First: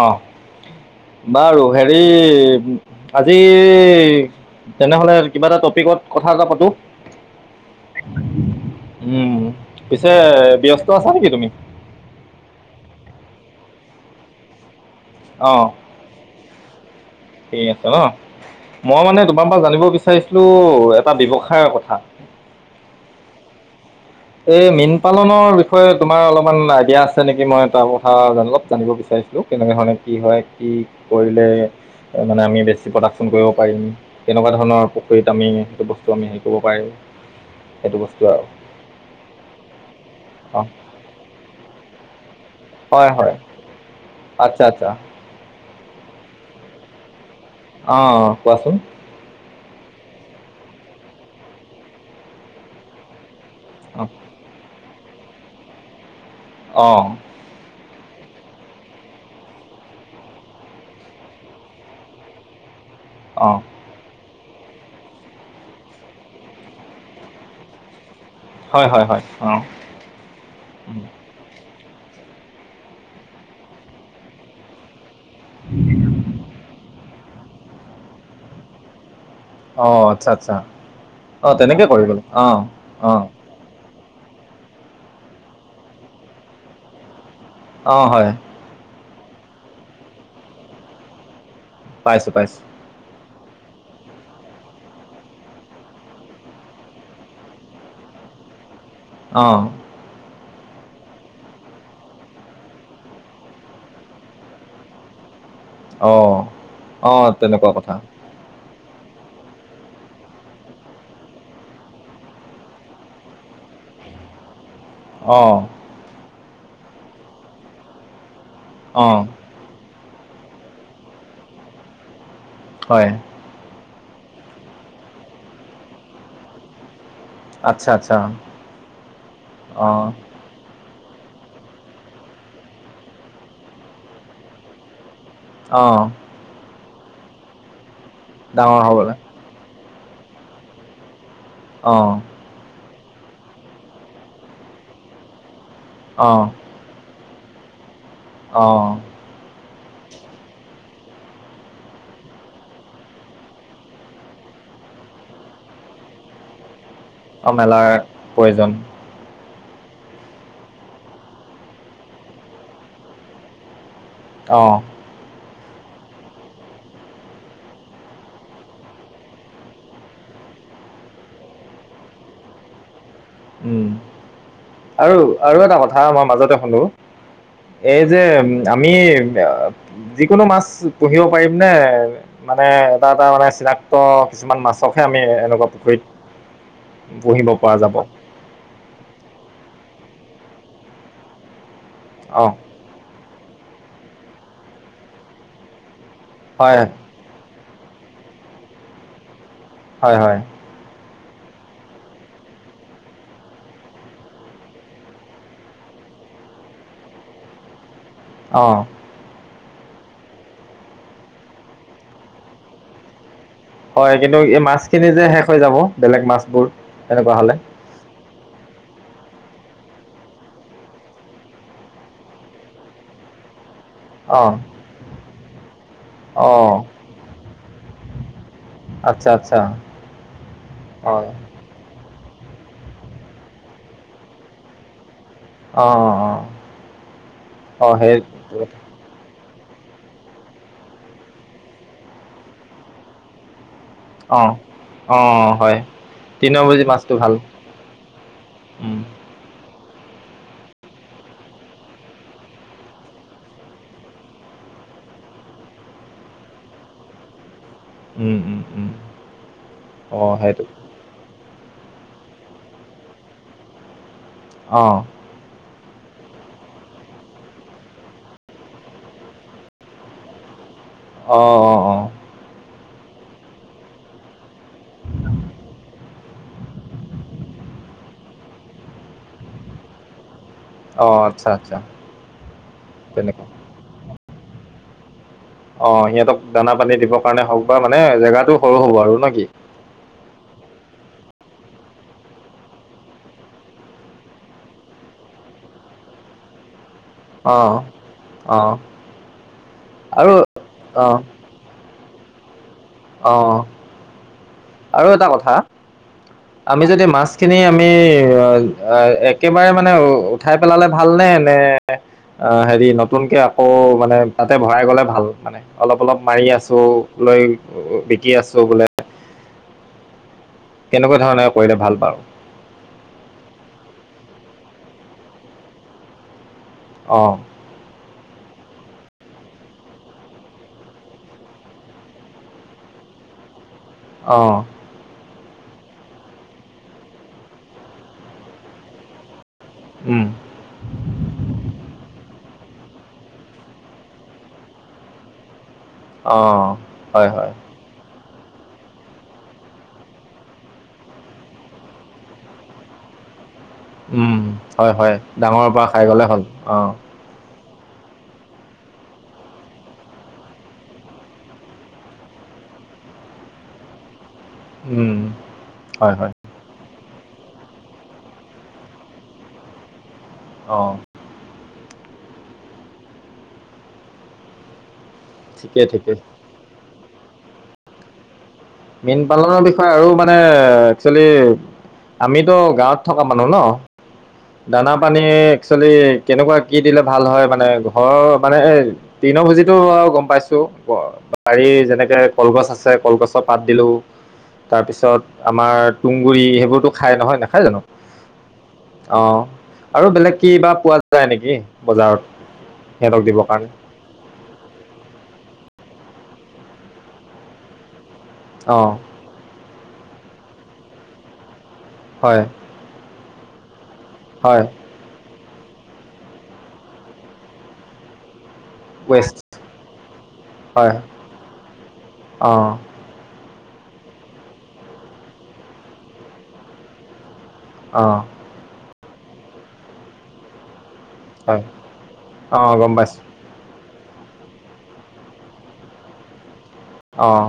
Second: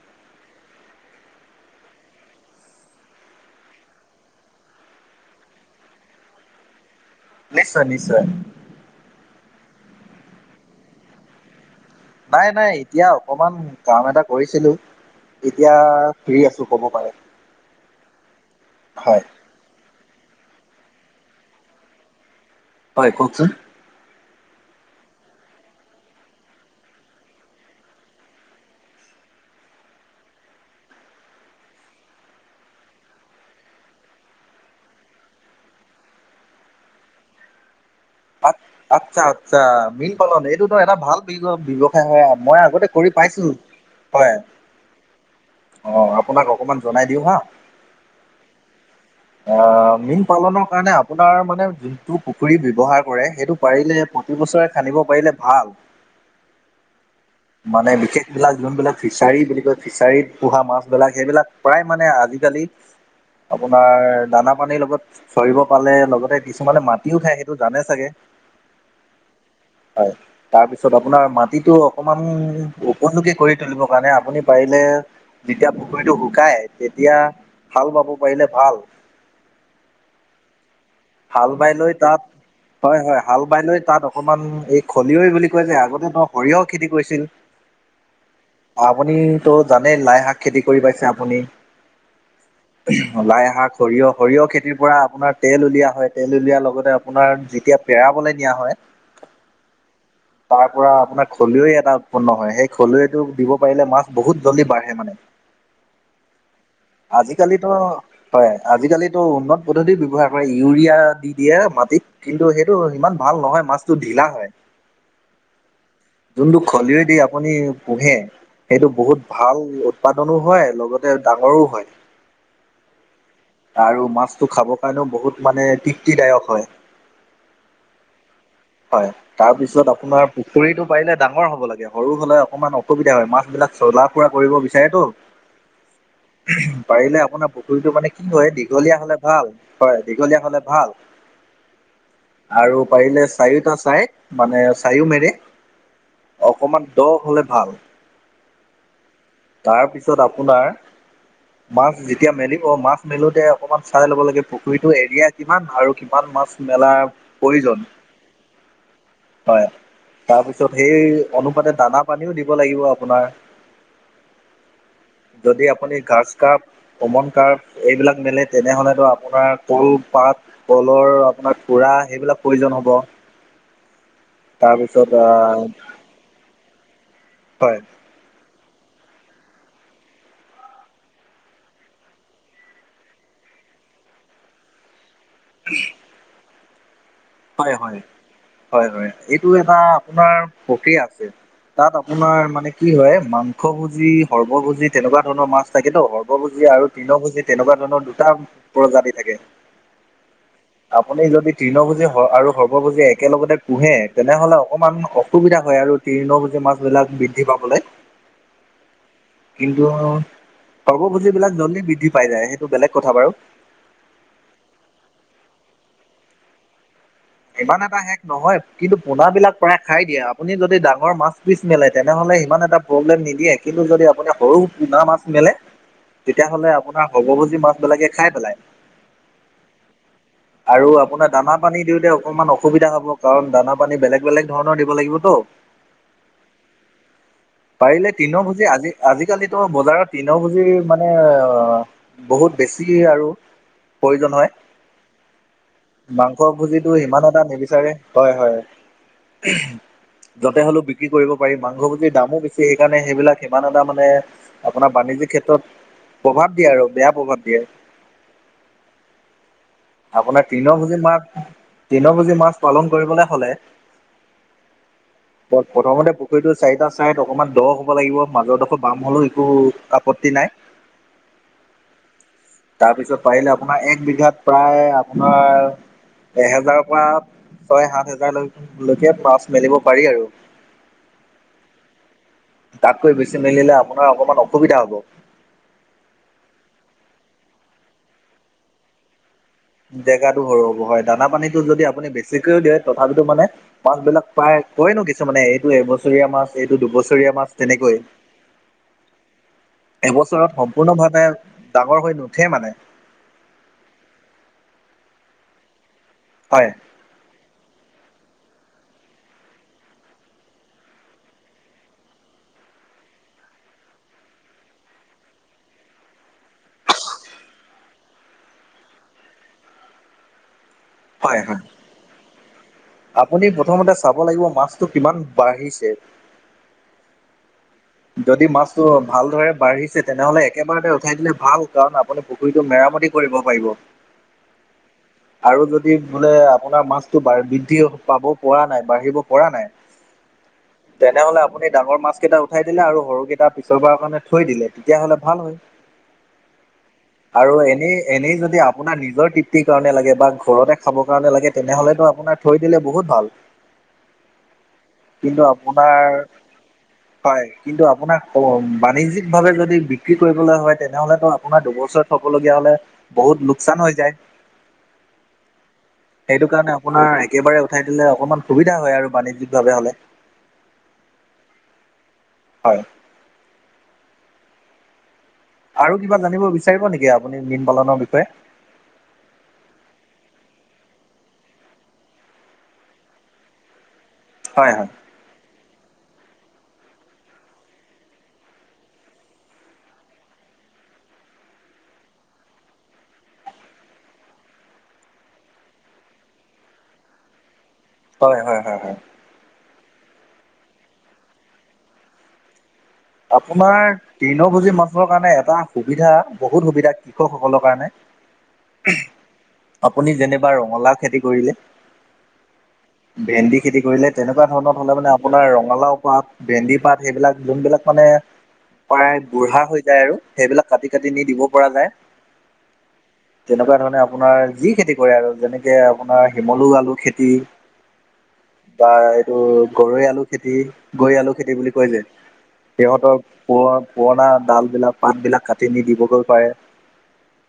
অঁ বাৰু হেৰি আজি ই ই ই তেনেহলে কিবা এটা টপিকত কথা এটা পাতো। নিশ্চয় নিশ্চয়। উম, পিছে ব্যস্ত আছা নেকি তুমি? নাই নাই এতিয়া অকমান কাম এটা কৰিছিলো। অঁ এতিয়া ফ্ৰী আছো কব পাৰে। ঠিক আছে ন? মই হয়। মানে তোমাৰ পৰা জানিব বিচাৰো বিচাৰিছিলো এটা ব্যৱসায়ৰ কথা। হয় কওঁকচোন। এই মীন পালনৰ বিষয়ে তোমাৰ অলপমান আইডিয়া আছে নেকি? মই তাৰ কথা অলপ জানিব বিচাৰিম। ছিলো কেনেকে ধৰণে কি হয় কি কৰিলে মানে আমি বেছি প্ৰডাকশ্যন কৰিব পাৰিম, তেনেকুৱা ধৰণৰ পুখুৰীত আমি সেইটো বস্তু আমি হেৰি কৰিব পাৰিম। সেইটো বস্তু আৰু আ- আচ্ছা আচ্ছা মীন পালন অঁ এইটোতো এটা ভাল ব্যৱসায় হয়, মই আগত কৰি হয় হয় পাইছো। হয় আচ্ছা আচ্ছা অঁ আপোনাক অকমান জনাই দিওঁ হা। অঁ কোৱাচোন। অঁ মীন পালনৰ কাৰণে আপোনাৰ মানে যোনটো পুখুৰী ব্যৱহাৰ কৰে সেইটো অ পাৰিলে প্ৰতিবছৰে খান্দিব পাৰিলে ভাল। অ মানে বিশেষ বিলাক যোনবিলাক ফিছাৰী বুলি কয় ফিচাৰীত পোহা মাছ বিলাক সেইবিলাক প্ৰায় মানে আজিকালি অ আপোনাৰ দানা পানীৰ লগত চৰিব পালে লগতে কিছুমানে মাটিও খায় সেইটো জানে চাগে। হয় হয় হয় অ হয় তাৰপিছত আপোনাৰ মাটিটো অকমান উপযোগী কৰি তুলিবৰ কাৰণে আপুনি পাৰিলে যেতিয়া পুখুৰীটো শুকায় তেতিয়া হাল বাব পাৰিলে ভাল। অ আচ্ছা আচ্ছা অ হাল বাই তেনেকে লৈ কৰিব তাত, লাগে অ হয় অ হয় হাল বাই লৈ তাত অকমান এই খলিয়ৈ বুলি কয় যে আগতে ত সৰিয়হ খেতি কৰিছিল অ হয় আপুনি তো জানেই লাই শাক খেতি কৰি পাইছে আপুনি। পাইছোঁ পাইছোঁ। লাইশাক, সৰিয়হ, সৰিয়হ খেতিৰ পৰা আপোনাৰ তেল উলিওৱা হয় তেল উলিওৱাৰ লগতে আপোনাৰ যেতিয়া পেৰা দিয়া হয় অহঁ। তাৰ পৰা আপোনাৰ খলুৱৈ এটা উৎপন্ন হয়, সেই খলুটো দিব পাৰিলে মাছ বহুত জল্দি বাঢ়ে মানে। অ আহ আজিকালিতো তেনেকুৱা কথা। হয় আজিকালিটো উন্নত পদ্ধতি ব্যৱহাৰ কৰে ইউৰিয়া দি দিয়ে মাটিত কিন্তু সেইটো সিমান ভাল নহয় মাছটো ঢিলা হয়। আহঁ। যোনটো খলয়দি আপুনি পোহে সেইটো অ বহুত ভাল। উৎপাদনো হয় লগতে ডাঙৰো হয়। হয়। আৰু মাছটো খাবৰ কাৰণেও বহুত মানে তৃপ্তিদায়ক হয়। আচ্ছা আচ্ছা হয় তাৰ অ পিছত আপোনাৰ পুখুৰীটো পাৰিলে ডাঙৰ হ'ব লাগে, সৰু হলে অকমান অসুবিধা হয় মাছ বিলাক চলা ফুৰা কৰিব বিচাৰেতো। আহ। পাৰিলে আপোনাৰ পুখুৰীটো মানে কি হয় ডাঙৰ দীঘলীয়া হ'বলৈ হ'লে ভাল হয় দীঘলীয়া হলে ভাল। অহ। আৰু পাৰিলে চাৰিওটা চাইড মানে চাৰিওমেৰে অ অকমান দহ হ'লে ভাল। অ তাৰপিছত আপোনাৰ- [inaudible] মাছ যেতিয়া মেলিব অ মাছ মেলোতে অকমান চাই ল'ব লাগে পুখুৰীতো এৰিয়া কিমান আৰু কিমান মাছ মেলাৰ অ প্ৰয়োজন মেলাৰ প্ৰয়োজন। হয় তাৰপিছত সেই অনুপাতে দানা পানীও দিব লাগিব আপোনাৰ। অহ। যদি আপুনি ঘাচকাৰ্প, কমনকাৰ্প, এইবিলাক মেলে তেনেহলেতো আপোনাৰ কল পা কলৰ আপোনাৰ খুৰা সেইবিলাক প্ৰয়োজন হ'ব। উ তাৰপিছত আৰু আহ আৰু এটা কথা মই মাজতে সুধো হয় এই যে আমি আ যিকোনো মাছ পুহিব পাৰিম নে মানে এটা এটা মানে চিনাক্ত কিছুমান মাছকহে আমি এনেকোৱা পুখুৰীত পুহিব হয় পৰা হয় যাব। হয় হয় এইটো এটা আপোনাৰ প্ৰক্ৰিয়া আছে তাত আপোনাৰ অঁ মানে কি হয় মাংসভোজী, সৰ্বভোজী তেনেকোৱা ধৰণৰ মাছ থাকেতো সৰ্বভোজী হয় আৰু তৃণ ভোজীত তেনেকোৱা ধৰণৰ দুটা প্ৰজাতি থাকে। হয় হয়। আপুনি যদি তৃণভোজী হয় আৰু সৰ্বভোজী একেলগতে পোহে তেনেহ'লে অকণমান অসুবিধা হয় আৰু তৃণভোজী মাছবিলাক বৃদ্ধি পাবলৈ। অহ কিন্তু সৰ্বভোজী বিলাক জলদি বৃদ্ধি পাই যায় সেইটো বেলেগ কথা বাৰু হয় কিন্তু এই মাছখিনি যে শেষ হৈ যাব বেলেগ মাছবোৰ তেনেকুৱা হ'লে ইমান এটা শেষ নহয় কিন্তু পোনাবিলাক প্ৰায় খাই দিয়ে। আপুনি যদি ডাঙৰ মাছ পিছ মেলে তেনেহলে সিমান এটা প্ৰব্লেম নিদিয়ে। কিন্তু যদি আপুনি অঁ সৰু পোনা মাছ মেলে তেতিয়াাহ'লে অঁ আপোনাৰ সৰ্বভোজী মাছ বিলাকে খাই পেলাই আচ্ছা আচ্ছা আৰু আপোনাৰ হয় দানা পানী দিওতে অকণমান অসুবিধা হব কাৰণ দানা পানী বেলেগ বেলেগ ধৰণৰ দিব লাগিবতো অঁ অঁ অঁ অঁ পাৰিলে সেই তৃণভোজী আজি আজিকালি বজাৰত তৃণভোজী মানে বহুত বেছি আৰু প্ৰয়োজন অঁ হয় অঁ হয় মাংস তিনিনম্বৰ ভোজীত পুজি মাছটো ইমান ভাল এটা নিবিচাৰে হয় হয় উম, [inaudible] য'তে হ'লেও বিক্ৰী কৰিব পাৰি মাংসভোজীৰ দামো বেছি সেইকাৰণে সেইবিলাক সিমান এটা মানে আপোনাৰ বাণি ক্ষেত্ৰত প্ৰভাৱ দিয়ে আৰু বেয়া প্ৰভাৱ দিয়ে। উম, উম, উম। অঁ আপোনাৰ সেইটো তৃণভোজী মাত তৃণভোজী মাছ পালন কৰিবলৈ হলে- অ প্ৰথমতে পুখুৰীতো চাৰিটা চাইড অকনমান দ হ'ব লাগিব। মাজৰডোখৰ বাম হলেও একো আপত্তি নাই। অ অ অ তাৰপিছত পাৰিলে আপোনাৰ এক বিঘাত প্ৰায় আপোনাৰ এহেজাৰৰ পৰা ছয় সাত হেজাৰলৈলৈকে মাছ মেলিব পাৰি আৰু অ আচ্ছা আচ্ছা তাতকৈ বেছি তেনেকুৱা মেলিলে আপোনাৰ অকমান অসুবিধা হ'ব। অ সিহঁতক দানা পানী দিবৰ কাৰণে হওক বা মানে জেগাটো সৰু হব আৰু না কি জেগাতো সৰু হ'ব হয় দানা পানীতো যদি আপুনি বেছিকৈও দিয়ে তথাপিতো মানে মাছবিলাক প্ৰায় কয় ন কিছুমানে এইটো এবছৰীয়া মাছ এইটো দুবছৰীয়া মাছ অ তেনেকৈ অ আৰু এবছৰত সম্পূৰ্ণভাৱে ডাঙৰ হৈ নুঠে মানে অহ আৰু এটা কথা হয়। আমি যদি মাছখিনি আমি একেবাৰে মানে উঠাই পেলালে ভালনে নে- অ হেৰি নতুনকে আকৌ মানে তাতে ভৰাই গলে ভাল মানে অলপ অলপ মাৰি আছো বেই বিকি আছো বোলে। কেনেকুৱা ধৰণে কৰিলে ভাল বাৰু আপুনি প্ৰথমতে চাব লাগিব মাছটো কিমান বাঢ়িছে? অহ যদি মাছটো ভালদৰে বাঢ়িছে তেনেহ'লে একেবাৰতে উঠাই দিলে ভাল। কাৰণ আপুনি পুখুৰীটো মেৰামতি কৰি ব পাৰিব অহ আৰু যদি বোলে আপোনাৰ মাছতটো বৃদ্ধি পাব পৰা নাই বাঢ়িব পৰা নাই উম তেনেহলে আপুনি ডাঙৰ মাছ কেইটা উঠাই দিলে আৰু সৰুকেইটা পিছৰবাৰৰ কাৰণে থৈ দিলে তেতিয়াহ'লে ভাল হয়। অ হয় হয়। আৰু এনেই এনেই যদি আপোনাৰ নিজৰ তৃপ্তিৰ কাৰণে লাগে বা ঘৰতে খাবৰ কাৰণে লাগে তেনেহ'লেতো আপোনাক থৈ দিলে বহুত ভাল উম হয় হয় কিন্তু ডাঙৰৰ পৰা আপোনাৰ খাই গ'লে হ'ল অ হয় কিন্তু আপোনাক বাণিজ্যিক ভাৱে যদি বিক্ৰী কৰিবলৈ হয় তেনেহলে আপোনাৰ দুবছৰত থব লাগ- তেতিয়া হ'লে বহুত লোকচান হৈ যায় উম, হয় হয় সেইটো কাৰণে আপোনাৰ একেবাৰে উঠাই দিলে অকমান সুবিধা হয় আৰু বাণিজ্যিকভাৱে হ'লে। অ হয় ঠিকেই আৰু ঠিকেই কিবা জানিব বিচাৰিব নেকি আপুনি মীন পালনৰ বিষয়ে? মীন পালনৰ বিষয়ে আৰু মানে একচুৱেলি আমিতো গাঁৱত থকা মানুহ ন হয় হয় দানা পানী একচুৱেলি কেনেকুৱা কি দিলে ভাল হয় মানে ঘৰৰ মানে এ তৃন ভুজিতো আৰু গম পাইছো, বাৰীৰ যেনেকে কলগছ আছে কলগছৰ পাত দিলো, তাৰ পিছত আমাৰ তোংগুৰি সেইবোৰতো খাই নহয় নেখায় জানো, হয় হয় অহ আৰু বেলেগ কি বা পোৱা যায় নেকি বজাৰত? সিহঁতক দিবৰ কাৰণে আপোনাৰ তৃণ ভূজি মানুহৰ কাৰণে এটা সুবিধা বহুত সুবিধা কৃষকসকলৰ কাৰণে অঁ আপুনি যেনে ৰঙালাও খেতি কৰিলে হয় ভেন্দি খেতি কৰিলে তেনেকুৱা হয় ধৰণত হ'লে মানে আপোনাৰ ৰঙালাও পাত বেন্দি পাত সেইবিলাক যোনবিলাক মানে প্ৰায় ৱেষ্ট বুঢ়া হৈ যায় আৰু সেইবিলাক কাটি হয় কাটি নি দিব পৰা যায়। অঁ তেনেকুৱা ধৰণে আপোনাৰ যি খেতি কৰে আৰু যেনেকে আপোনাৰ শিমলু আলু খেতি অহ বা এইটো গৰৈ আলু খেতি গৈ আলু খেতি হয় বুলি কয় যে, অঁ গম সিহঁতৰ পাইছোঁ প পুৰণা ডাল বিলাক পাতবিলাক কাটি নি দিবগৈ পাৰে। অঁ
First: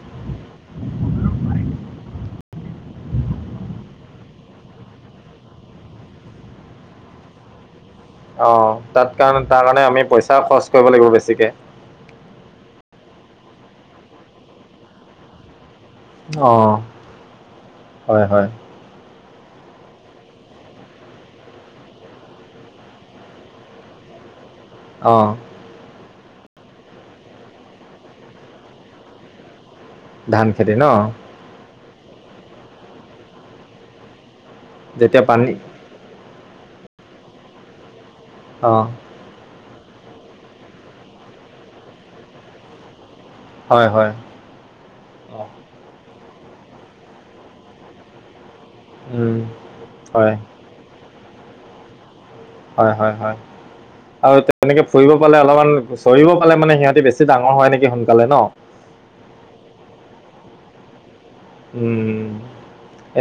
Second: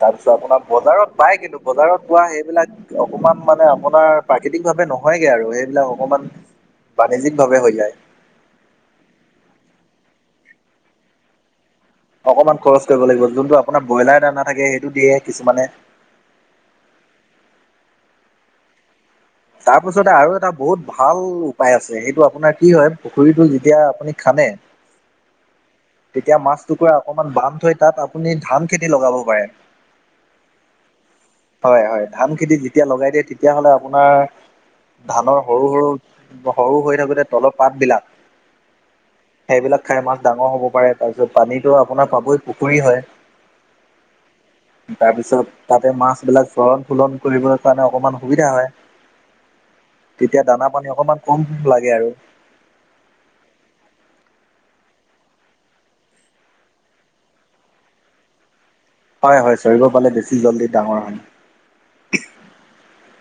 তাৰপিছত আপোনাৰ বজাৰত পায় কিন্তু বজাৰত পোৱা সেইবিলাক অকমান মানে আপোনাৰ প্ৰাকৃতিক ভাৱে নহয়গে আৰু সেইবিলাক অকমান বাণিজ্যিক ভাৱে হৈ যায়। অ তাত কাৰ তাৰ কাৰণে আমি পইচাও খৰচ কৰিব লাগিব বেছিকে। অকমান খৰচ কৰিব লাগিব যোনটো আপোনাৰ ব্ৰইলাৰ দানা থাকে সেইটো দিয়ে কিছুমানে অহ হয় হয় তাৰপাছতে আৰু এটা বহুত ভাল উপায় আছে সেইটো আপোনাৰ কি হয় পুখুৰীটো যেতিয়া আপুনি খানে, অহ তেতিয়া মাছ টুকুৰা অকমান বান্ধ থৈ তাত আপুনি ধান খেতি লগাব পাৰে। ধান খেতি ন হয় হয় ধান খেতি যেতিয়া লগাই দিয়ে তেতিয়াহ'লে আপোনাৰ যেতিয়া ধানৰ পানী সৰু সৰু সৰু হৈ থাকোঁতে তলৰ পাতবিলাক অহ সেইবিলাক খাই মাছ ডাঙৰ হ'ব পাৰে তাৰ পিছত পানীতটো আপোনাৰ পাবই পুখুৰী হয় হয় হয় তাৰপিছত অঁ তাতে মাছ এইবিলাক চলণ ফুলন কৰিবলৈ কাৰণে অকমান সুবিধা হয়‌। উম, হয় তেতিয়া দানা পানী অকনমান কম লাগে আৰু হয় হয় হয় আৰু তেনেকে ফুৰিব পালে অলপমান চৰিব পালে মানে সিহঁতি বেছি ডাঙৰ হয় নেকি সোনকালে ন হয় হয় চৰিব পালে বেছি জল্দি ডাঙৰ হয় উম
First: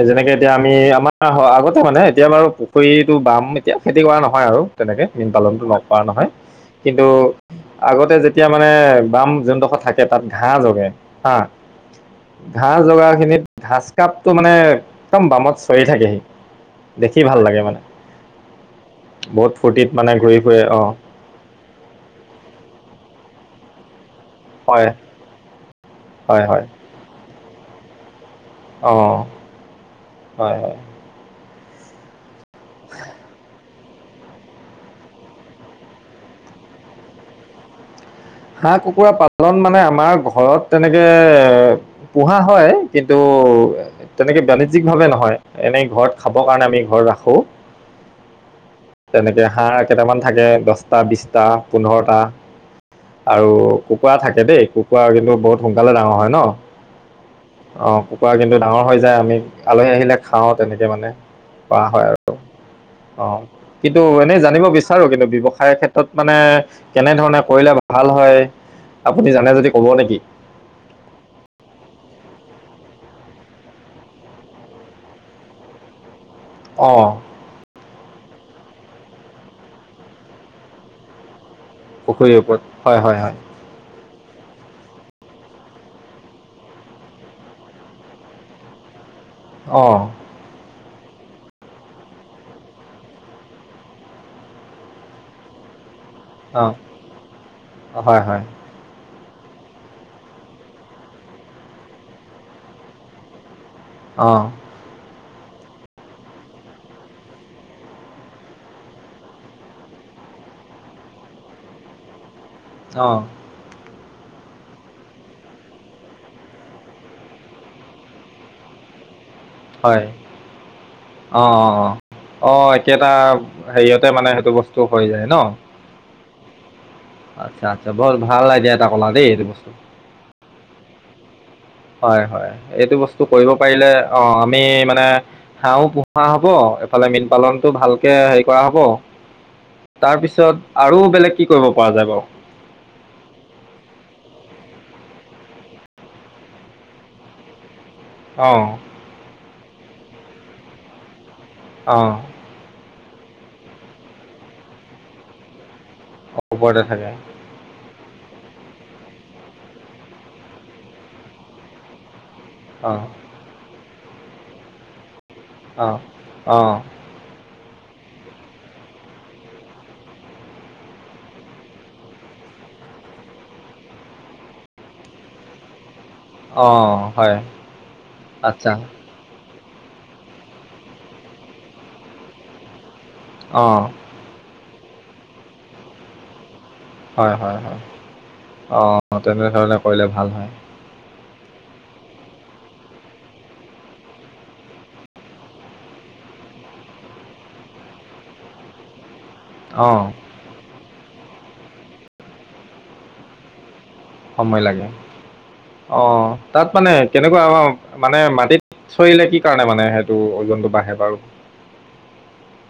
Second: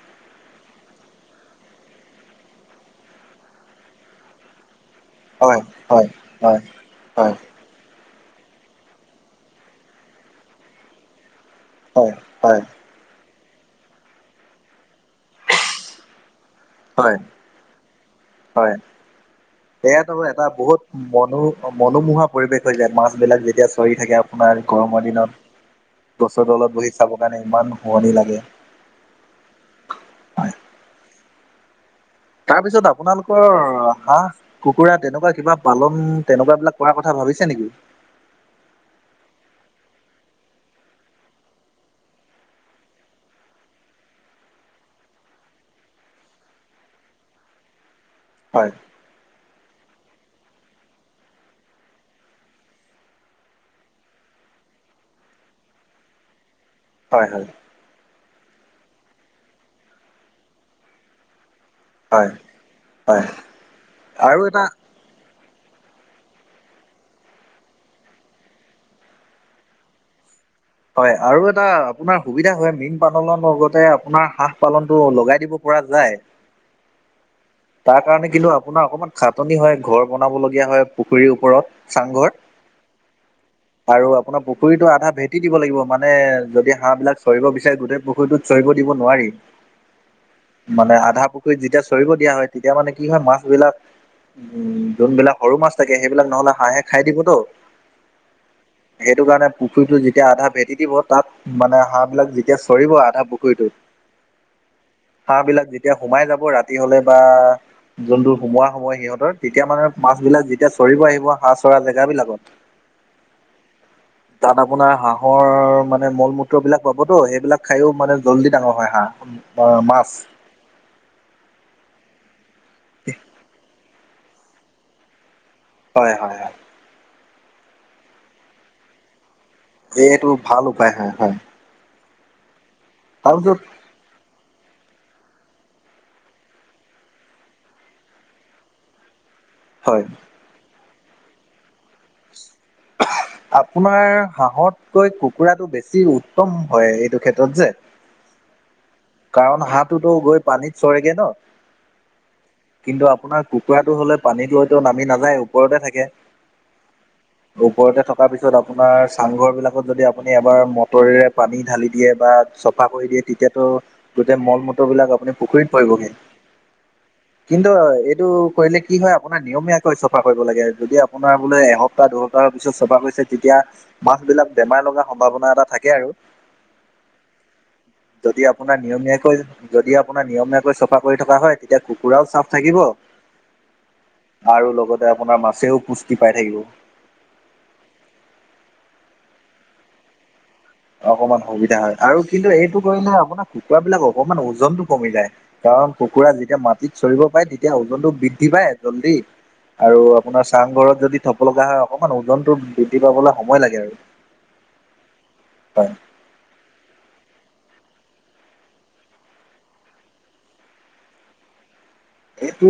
যেনেকে এতিয়া আমি আমাৰ আগতে মানে এতিয়া বাৰু পুখুৰীটো বাম এতিয়া খেতি কৰা নহয় আৰু তেনেকে মীন হয় পালনটো নকৰা হয় নহয় হয় কিন্তু হয় আগতে যে এতিয়া মানে বাম জোনডোখৰ থাকে তাত ঘাঁহ জগে হা হয় হয় ঘাঁহ জগা এইখিনিত। ঘচ কাপটো মানে একদম বামত চৰি থাকেহি হয় দেখি ভাল লাগে মানে হয় বহুত ফূৰ্তিত এয়াত মানে ঘূৰি এটা ফুৰে বহুত অঁ মনো মনোমোহা পৰিৱেশ হৈ যায় মাছ বিলাক যেতিয়া চৰি থাকে আপোনাৰ হয় গৰমৰ দিনত হয় গছৰ তলত বহি চাবৰ কাৰণে ইমান শুৱনি লাগে অহ হয় হয় তাৰপিছত আপোনালোকৰৰ হাঁহ, কুকুৰা তেনেকুৱা কিবা পালন তেনেকুৱা বিলাক কৰাৰ কথা ভাবিছে নেকি হাঁহ কুকুৰা পালন মানে আমাৰ ঘৰত তেনেকে পোহা হয় কিন্তু‌ তেনেকে বাণিজ্যিক ভাৱে নহয় এনেই ঘৰত খাব কাৰণে আমি ঘৰত ৰাখো হয়, তেনেকে হা়হঁ কেইটামান থাকে দহটা বিশটা পোন্ধৰটা আৰু কুকুৰা থাকে দেই কুকুৰা কিন্তু বহুত সোনকালে ডাঙৰ হয়। ন হয় হয়। অঁ কুকুৰা কিন্তু ডাঙৰ হৈ যায় আমি আলহী আহিলে খাওঁ তেনেকে মানে। কৰা হয় আৰু হয় অহ কিন্তু এনেই আৰু জানিব এটা বিচাৰো কিন্তু ব্যৱসায় ক্ষেত্ৰত মানে কেনেধৰণে কৰিলে- ভাল হয় আপুনি জানে যদি ক'ব নেকি? হয় আৰু এটা আপোনাৰ সুবিধা হয় মীন পালনৰ লগতে আপোনাৰ হাঁহ পালনতটো লগাই দিব পৰা যায় অঁ তাৰ কাৰণে কিন্তু আপো আপোনাৰ অকণমান খাটনি হয় ঘৰ বনাবলগীয়া হয় পুখুৰীৰ ওপৰত চাংঘৰ। পুখুৰীৰ ওপৰত হয় হয় হয়। ন পুখুৰীটোৰ আধা ভে কি দিব লাগিব মানে যদি হাঁহবিলাক চৰিব বিচাৰে গোটেই পুখুৰীটোত চৰিব দিব নোৱাৰি। অঁহ মানে আধা পুখুৰীত যেতিয়া চৰিব দিয়া হয়। তেতিয়া মানে কি হয় মাছ বিলাক উম যোনবিলাক সৰু মাছ থাকে- সেইবিলাক নহলে অঁ হাঁহে খাই দিবতো হয় হয় সেইটো কাৰণে পুখুৰীতটো তেতিয়া আধা ভেটি দিব তাত মানে হাঁহবিলাক যেতিয়া চৰিব আধা পুখুৰীটোত অহঁ হাঁহ বিলাক যেতিয়া সোমাই যাব ৰাতি হলে বা যোনটো সোমোৱা হব সিহঁতৰ তেতিয়া মানে মাছবিলাক যেতিয়া চৰিব আহিব হাঁহ চৰা জেগাব বিলাকত অহ তাত আ আপোনাৰ হাঁহৰ মানে মল মূত্ৰ বিলাক পাবতো সেইবিলাক খায়ও মানে জল্দি ডাঙৰ হয়। হাঁহ অ' হয় মাছ অহ অহ অহ অহ এতিয়া এটা হেৰিয়তে মানে সেইটো বস্তু হৈ যায় ন। হয় হয় হয়। আচ্ছা আচ্ছা বৰ ভাল এডিয়া এটা কলা দেই - এইটো ভাল উপায় হয় হয়। হয় হয় এইটো বস্তু কৰিব তাৰপিছত পাৰিলে অ আমি মানে হাঁহো, পোহা হব এইফালে মীন পালনতটো ভালকে হেৰি কৰা হ'ব। হয় তাৰ পিছত আৰু বেলেগ কি কৰিব পৰা যায় বাও? আপোনাৰ হাঁহতকৈ কুকুৰাটো বেছি উত্তম হয় এইটো ক্ষেত্ৰত যে। অহ। কাৰণ হাঁহোতো গৈ পানীত চৰেগে ন। আহঁ। কিন্তু আপোনাৰ কুৰাটো হ'লে পানী লৈতো নামি নাযায় ওপৰতে থাকে - ওপৰতে থাকে। ওপৰতে থকাৰ পিছত আপোনাৰ চাংঘৰবিলাকত যদি আপুনি এবাৰ মটৰেৰে পানী ঢালি দিয়ে। বা- চফা অঁ কৰি দিয়ে তেতিয়াতো গোটেই মল মটৰ বিলাক আপুনি- পুখুৰীত আহ পৰিবগে। আহ। কিন্তু এইটো কৰিলে কি হয় আপোনাৰ নিয়মীয়াকৈ চফা কৰিব লাগে যদি আপোনাৰ বোলে এ সপ্তাহ দুসপ্তাহৰ পিছত চাফা কৰিছে তেতিয়া মাছ বিলাক বেমাৰ লগাৰ সম্ভাৱনা এটা থাকে আৰু- অঁ হয় যদি আচ্ছা আপোনাৰ নিয়মীয়াকৈ- যদি আপোনাৰ নিয়মীয়াকৈ চফা কৰি থকা হয়। তেতিয়া কুকুৰাও চাফ থাকিব আহ। আৰু লগতে আপোনাৰ মাছেও পুষ্টি পাই থাকিব। হয় হয় হয়। অ তেনেধৰণে কৰিলে ভাল হয়। অকমান সুবিধা হয়। আৰু কিন্তু এইটো কৰিলে আপোনাৰ কুকুৰা বিলাক অকমান ওজনতটো কমি যায়। কাৰ কাৰ কুকুৰা যেতিয়া পাণীত চৰিব পাৰে তেতিয়া ওজনতটো বৃদ্ধি পায় জল্দি অঁ আৰু আপোনাৰ চাংঘৰত যদি থব লগা হয় অকনমান ওজনতো বৃদ্ধি পাবলৈ সময় লাগে আৰু। সময় লাগে, হয়। অ তাত মানে কেনেকুৱা মানে মাটিত চৰিলে কি কাৰণে মানে সেইটো ওজনটো বাঢ়ে বাৰু? এইটো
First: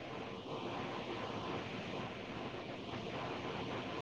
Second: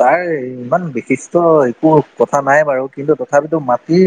তাৰ ইমান বিশিষ্ট একো কথা নাই বাৰু কিন্তু তথি তথাপিতো মাতিৰ